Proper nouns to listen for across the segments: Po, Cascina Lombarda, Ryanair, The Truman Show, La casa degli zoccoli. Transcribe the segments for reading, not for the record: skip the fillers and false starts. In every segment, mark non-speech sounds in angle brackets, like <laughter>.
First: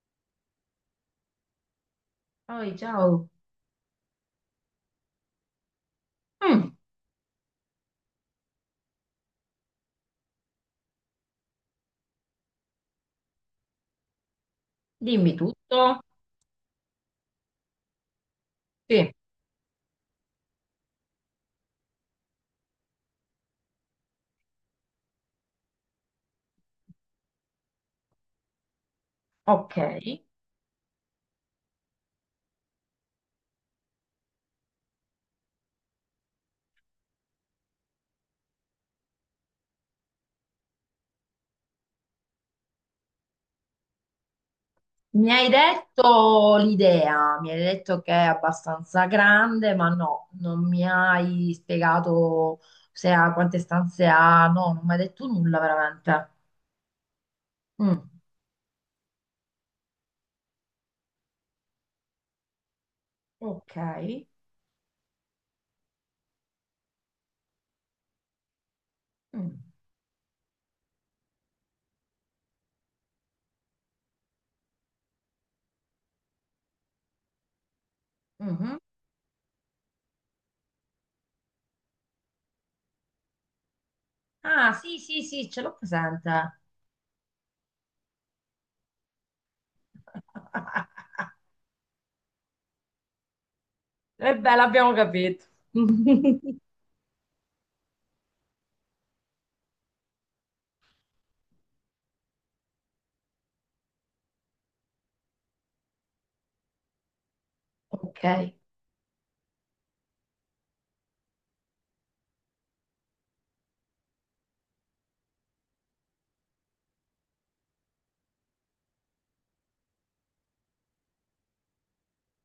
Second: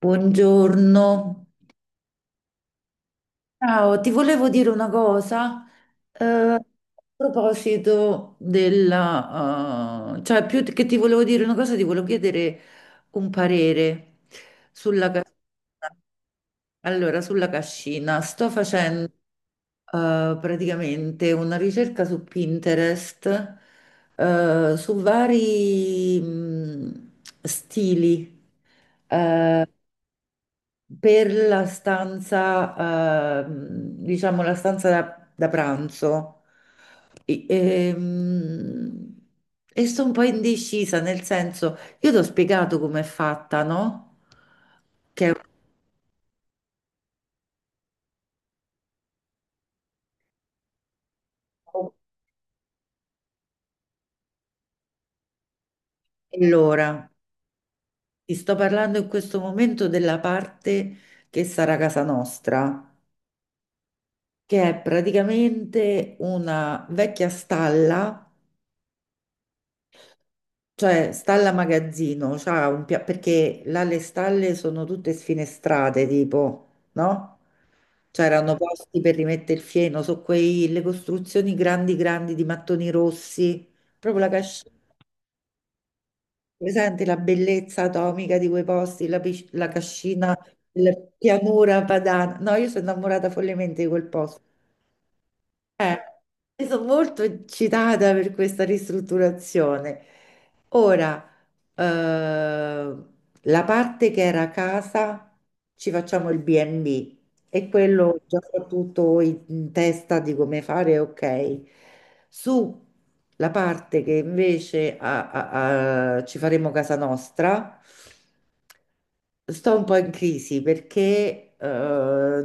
Buongiorno. Poi, ciao. Ciao, ti volevo dire una cosa, a Mm, proposito della, cioè più che ti volevo dire una cosa, ti volevo chiedere un parere sulla dimmi cascina. tutto. Allora, sulla cascina, sto facendo Sì, praticamente una ricerca su Pinterest, su vari stili. eh, ok. per la stanza, diciamo la stanza da pranzo. E, ehm, e sto un po' indecisa, nel senso, io ti ho spiegato com'è fatta, no? Che è Mi hai un detto l'idea, mi hai detto che è abbastanza grande, ma no, non mi hai po' spiegato se ha quante stanze ha, no, non mi hai detto nulla veramente. Allora, Mm, ti sto parlando in questo momento della parte che sarà casa nostra, ok. che è praticamente una vecchia stalla. Mm, Cioè, stalla magazzino, perché là le stalle sono tutte sfinestrate, tipo, no? C'erano mhm. posti per rimettere il fieno, so quei, le costruzioni grandi grandi di mattoni rossi, proprio la cascina, Ah, sì, sì, sì, ce l'ho presente. presente la bellezza atomica di quei posti, la cascina, <laughs> la pianura padana. No, io sono innamorata follemente di quel E posto. beh, l'abbiamo capito. Eh, <laughs> io sono molto eccitata per questa ristrutturazione. Ora, eh, la parte che era casa, ci facciamo il B&B, e quello Ok. già tutto in testa di come fare, ok. Su la parte che invece ci faremo casa nostra, sto un po' in crisi perché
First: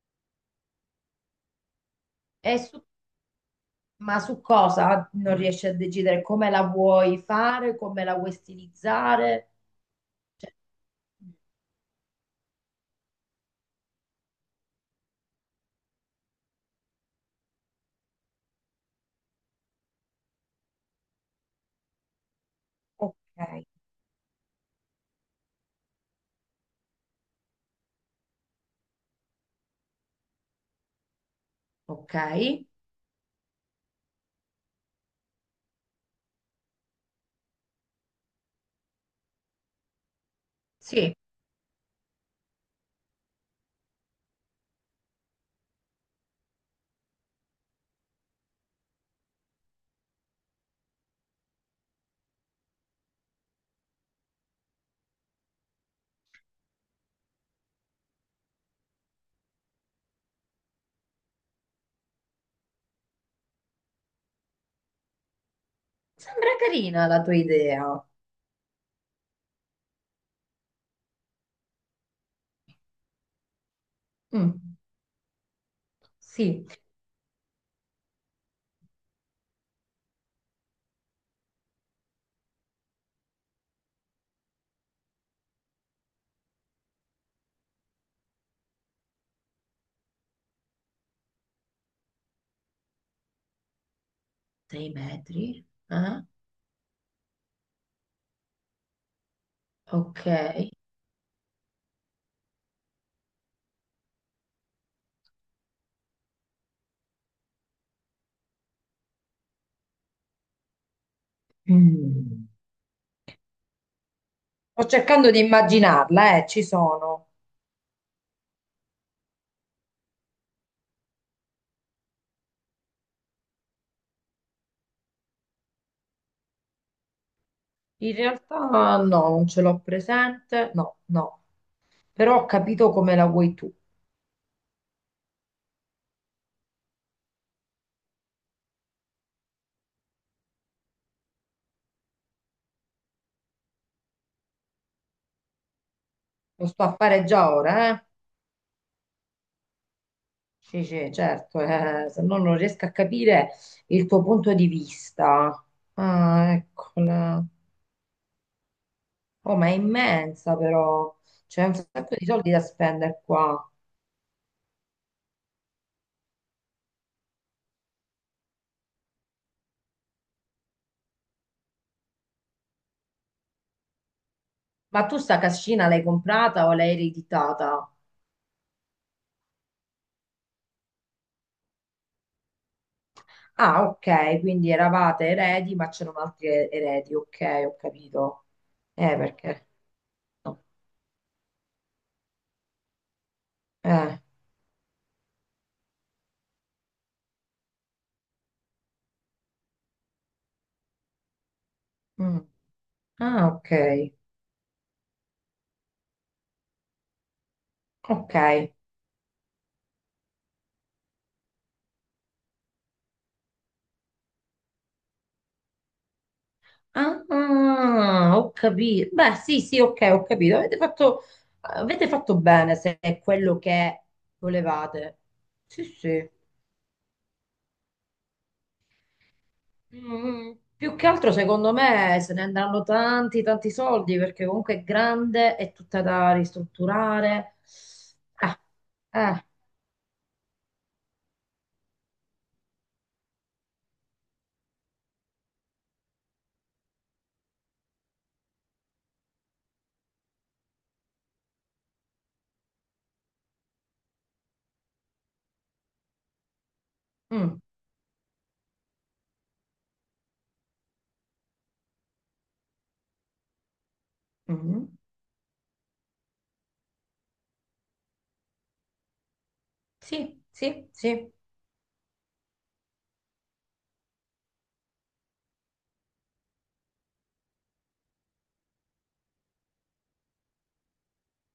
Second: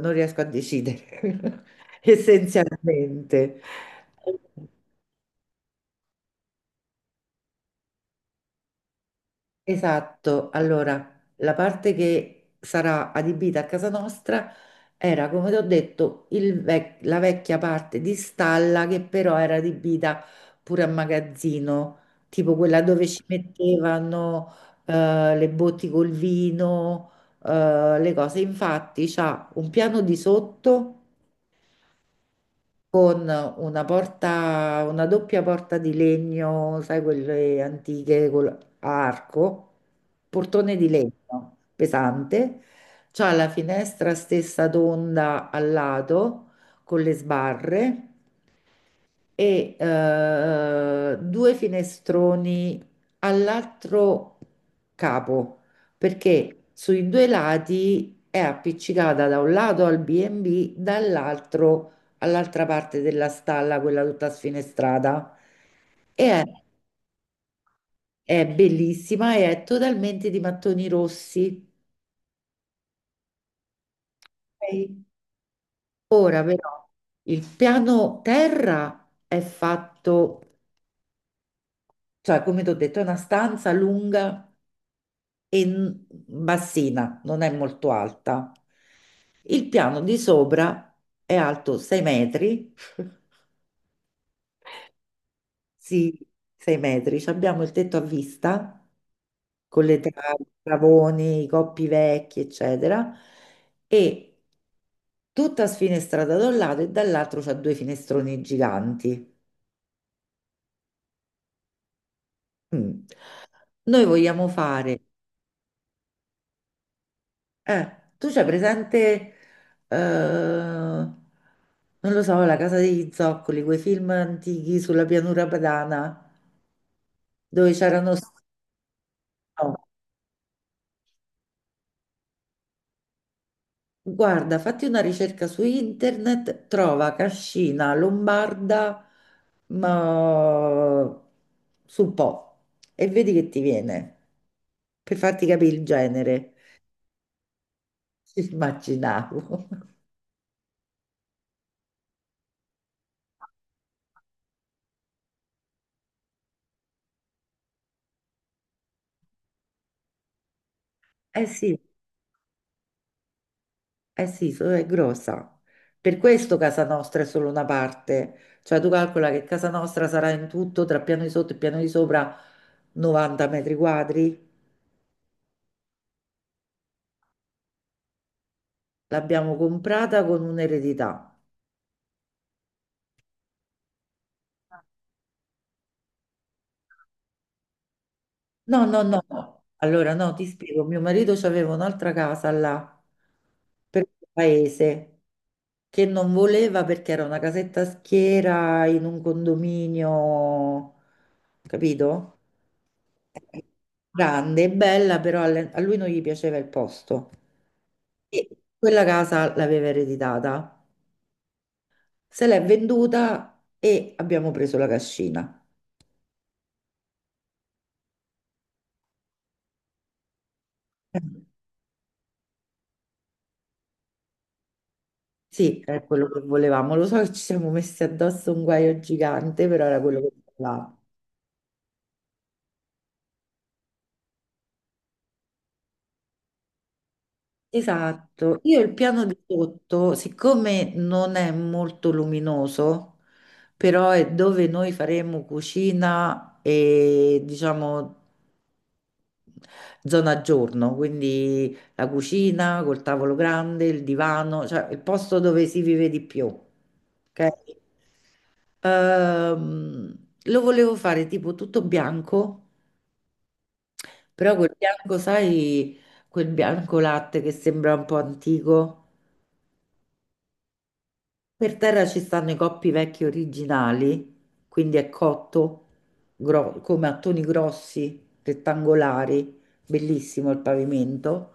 non riesco a decidere <laughs> E su essenzialmente. Ma su cosa non riesci a decidere? Come la vuoi fare? Come la vuoi stilizzare? Esatto, Cioè, allora la parte che sarà adibita a casa nostra era, come ti ho detto, la vecchia parte di stalla che però era adibita pure a magazzino, tipo quella dove ci ok, mettevano le botti col vino, le cose. Infatti c'ha un piano di sotto ok. con una porta, una doppia porta di legno, sai, a arco, portone di Sì, legno pesante, c'ha la finestra stessa tonda al lato con le sbarre e due finestroni all'altro capo, perché sui due lati è appiccicata da un lato al B&B, dall'altro all'altra parte della stalla, quella tutta sfinestrata. E è, sembra carina la tua idea. è bellissima e è totalmente di mattoni rossi. Mm, Ok? Ora sì, però il piano terra è fatto, cioè come ti ho detto, è una stanza lunga e bassina, non è molto alta. Il piano di sopra è alto 6 metri, <laughs> sei metri. sì, Eh? 6 metri. Ci abbiamo il tetto a vista con le Ok. travi, i travoni, i coppi vecchi, eccetera, e tutta sfinestrata da un lato e dall'altro c'ha due finestroni giganti. Mm. Mm. Noi vogliamo Sto fare. cercando di immaginarla, ci sono. Eh, Tu c'hai presente, non lo so, La casa degli zoccoli, quei film antichi sulla pianura padana, dove In c'erano, realtà no, non ce no. l'ho presente. No, no. Però ho capito come la vuoi tu. Guarda, fatti una ricerca su internet, trova Cascina Lombarda, ma sul Po, e vedi che ti viene, per farti capire il genere. Lo sto a fare già ora, eh. Ci immaginavo. <laughs> Sì, sì, certo, se no non riesco a capire il tuo punto di vista. Ah, ecco, oh, ma è immensa però, Eh c'è un sì. sacco di soldi da spendere qua. Eh sì, è grossa. Per questo Casa Nostra è solo una parte. Cioè tu calcola che Casa Nostra sarà in tutto tra piano di sotto e piano di sopra 90 metri quadri. Ma tu sta cascina l'hai comprata o l'hai ereditata? L'abbiamo comprata con un'eredità. Ah, ok, quindi eravate eredi, ma c'erano altri eredi, ok, ho capito. No, no, no, no. Perché? Allora no, ti No. spiego. Mio marito aveva un'altra casa là, per Eh, il paese, che non voleva perché era una casetta a schiera in un condominio, capito? mm. Ah, ok, Grande e bella, però a lui non gli piaceva il posto. ok. E quella casa l'aveva ereditata, se l'è venduta e abbiamo preso la cascina. Ah, ah, ho capito. Beh, sì, sì, ok, ho capito. Eh, Avete fatto bene se è quello che volevate. Sì, Sì, è quello sì. che volevamo. Lo so che ci siamo messi addosso un guaio gigante, però era quello che Mm, più volevamo. che altro, secondo me, se ne andranno tanti, tanti soldi perché comunque è grande, è tutta da ristrutturare. Ah, Esatto, io il piano di eh, sotto, siccome non è molto luminoso, però è dove noi faremo cucina e diciamo zona giorno, quindi la cucina col tavolo grande, il divano, cioè il posto dove si vive di più. Ok? mm, Ehm, Lo volevo fare tipo tutto bianco, però quel mm. bianco, sai, quel bianco latte che sembra un po' antico. Sì, sì, sì. Per terra ci stanno i coppi vecchi originali, quindi è cotto come a toni grossi, rettangolari, bellissimo il pavimento.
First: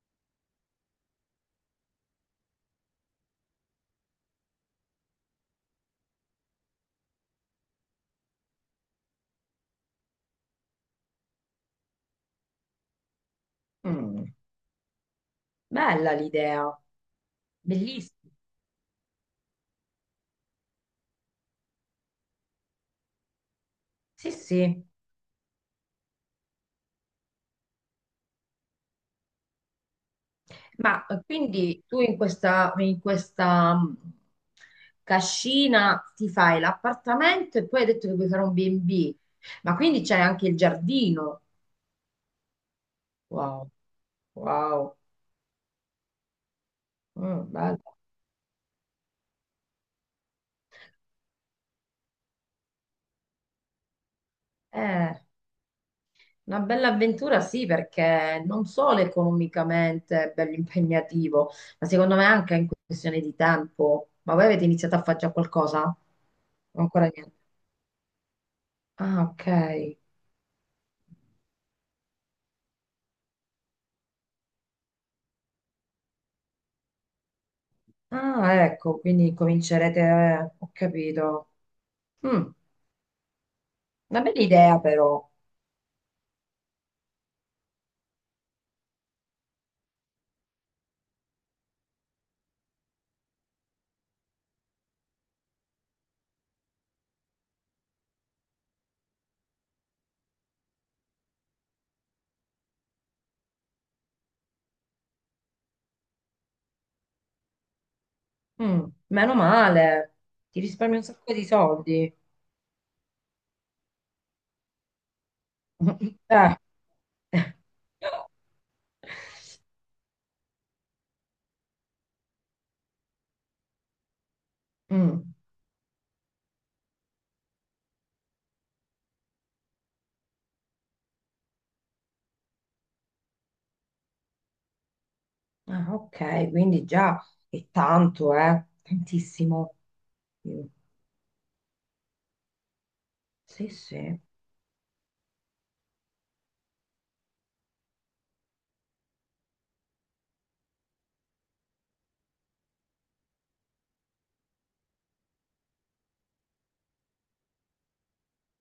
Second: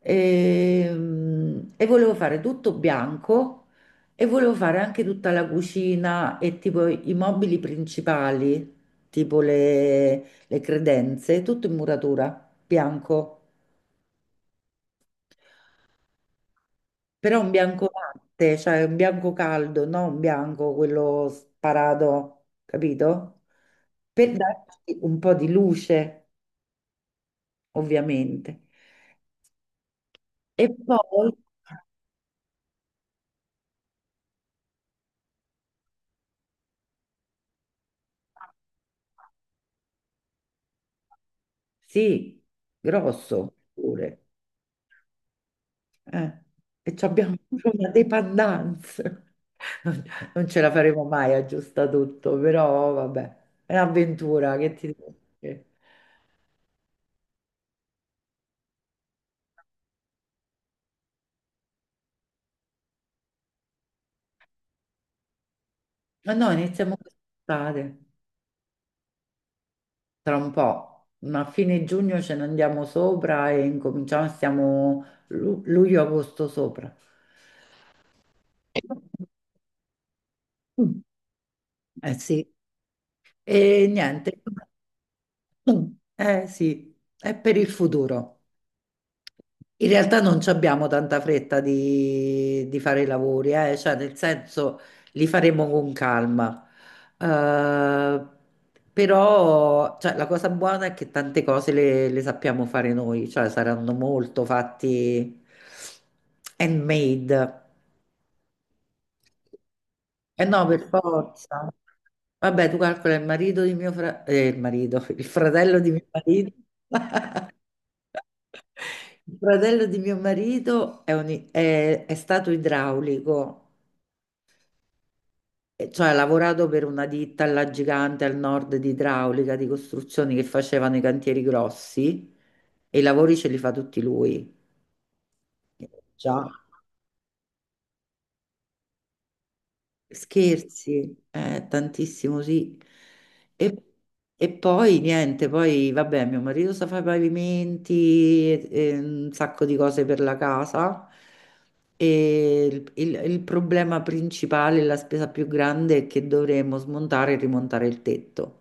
E, volevo fare tutto bianco e volevo fare anche tutta la cucina e tipo i mobili principali, tipo le credenze, tutto in muratura, bianco. Mm. Bella l'idea, Però un bianco bellissima. latte, cioè un bianco caldo, non un bianco quello sparato, capito? Sì, Per sì. darci un po' di luce, ovviamente. E Ma poi, quindi tu in in questa cascina ti fai l'appartamento e poi hai detto che vuoi fare un B&B, ma quindi c'è anche il giardino. sì, grosso Wow, pure. wow. Eh. E ci abbiamo <laughs> Mm, pure bello. una dependenza. Non non ce la faremo mai a aggiusta tutto, però vabbè, è un'avventura che ti devo Eh, dire. una bella avventura sì, perché non solo economicamente è bello impegnativo, ma secondo me anche in questione di tempo. Ma voi avete iniziato a fare già qualcosa? Ma no, iniziamo Ancora niente. quest'estate. Ah, ok. Tra un po', ma a fine giugno ce ne andiamo sopra e incominciamo, stiamo luglio-agosto sopra. Ah, ecco, quindi comincerete, ho Mm. capito. Eh Mm, sì, e una niente, bella idea però. eh sì, è per il futuro. In realtà non ci abbiamo tanta fretta di fare i lavori, cioè, nel senso li faremo con calma. Eh, Però cioè, la cosa buona è che tante cose le sappiamo fare noi, cioè saranno molto fatti handmade. Mm, meno male, Eh ti no, per risparmi un sacco di forza. soldi. Vabbè, tu calcola il marito di mio fratello, il marito, <laughs> il fratello di mio <laughs> marito. <laughs> Eh. Il fratello di mio marito è stato idraulico, Mm. e cioè ha lavorato per una ditta alla gigante al nord di idraulica, di costruzioni che facevano i cantieri grossi e i lavori ce li fa tutti lui. Ah, ok, Già. quindi già è tanto, eh? Tantissimo. Mm. Scherzi, tantissimo, sì. Sì, E, sì. e, poi niente, poi vabbè, mio marito sa fare i pavimenti e un sacco di cose per la casa. E il problema principale, la spesa più grande è che dovremmo smontare e rimontare il tetto.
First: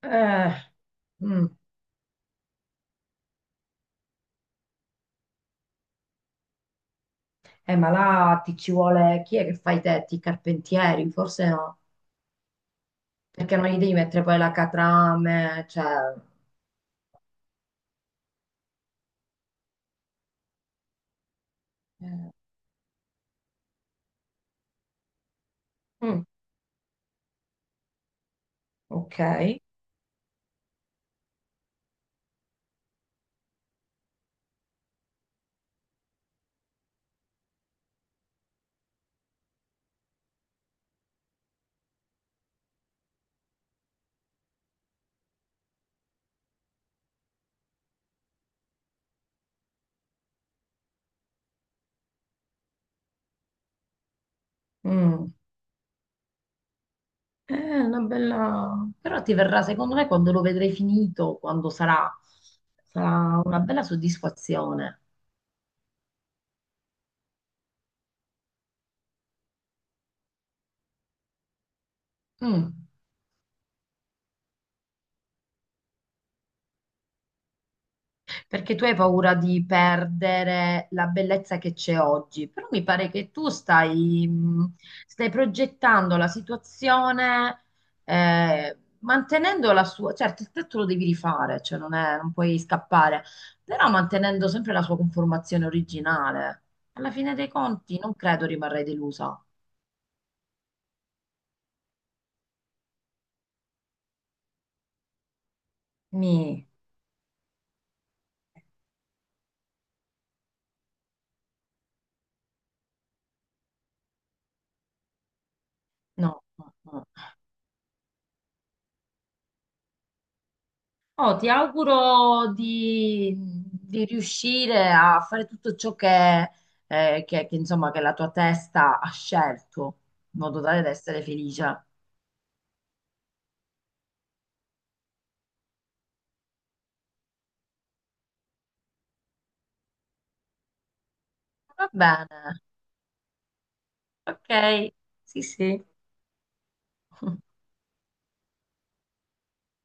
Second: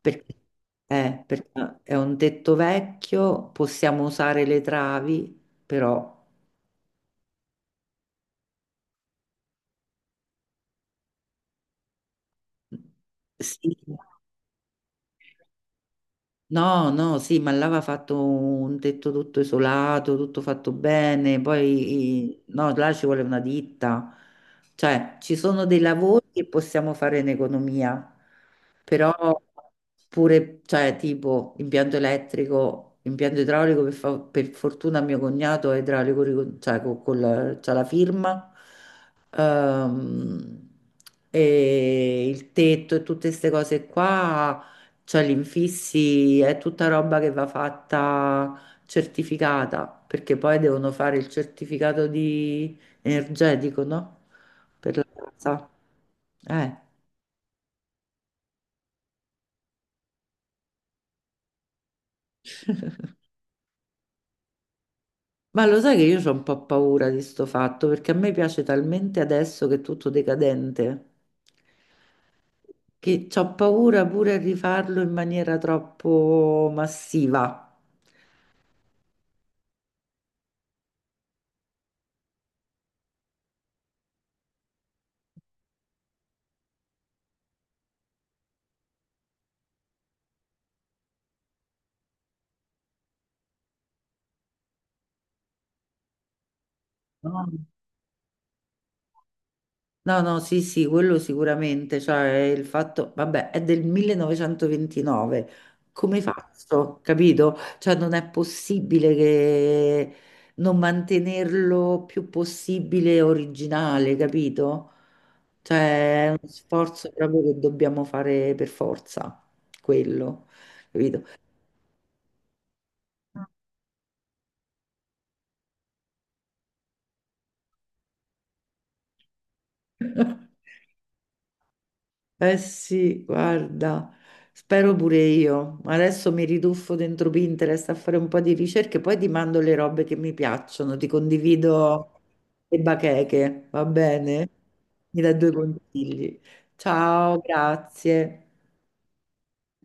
Perché, Eh, eh, mm. perché è un tetto vecchio, possiamo usare le travi, però Ma là ti ci vuole chi è che fa i tetti? I carpentieri? Forse no, perché non sì. gli devi mettere poi la catrame, cioè... No, no, sì, ma là aveva fatto un tetto tutto isolato, tutto fatto bene, poi Eh, no, là ci vuole una ditta, cioè ci sono dei mm, lavori che possiamo fare in economia, però ok. pure, cioè tipo impianto elettrico, impianto idraulico, per fortuna mio cognato è idraulico, cioè c'ha la firma, ehm, e il tetto e tutte queste cose qua cioè gli infissi è tutta roba che va fatta certificata, perché poi devono fare il certificato di energetico, no? Per la Mm. casa. Eh. È una bella... Però ti verrà, secondo me, quando lo vedrai finito, quando sarà, sarà una bella soddisfazione. Ma lo sai che io ho un po' paura di sto fatto, perché a me piace talmente adesso che è tutto decadente, Mm. che ho paura pure a rifarlo in maniera troppo massiva. Perché tu hai paura di perdere la bellezza che c'è oggi, però mi pare che tu stai, stai progettando la situazione, mantenendo la sua, certo, il tetto lo devi rifare, cioè non puoi scappare, però mantenendo sempre la sua conformazione originale. Alla fine No? dei conti non credo rimarrai delusa. No, no, sì, sì, quello sicuramente, cioè il fatto, vabbè, è del 1929, come Mi, faccio, capito? Cioè non è possibile che non mantenerlo più possibile originale, capito? Cioè è no, uno no, no. sforzo proprio che dobbiamo fare per forza, quello, capito? Oh, ti auguro di riuscire a fare tutto ciò che, insomma, che la tua testa ha scelto, in modo tale da essere felice. Eh sì, guarda, spero pure io. Adesso mi riduffo dentro Pinterest a fare un po' di ricerche, poi ti mando le robe che mi piacciono, ti Va condivido bene, le bacheche, va bene? ok, Mi dai sì, due sì. consigli. Ciao, grazie.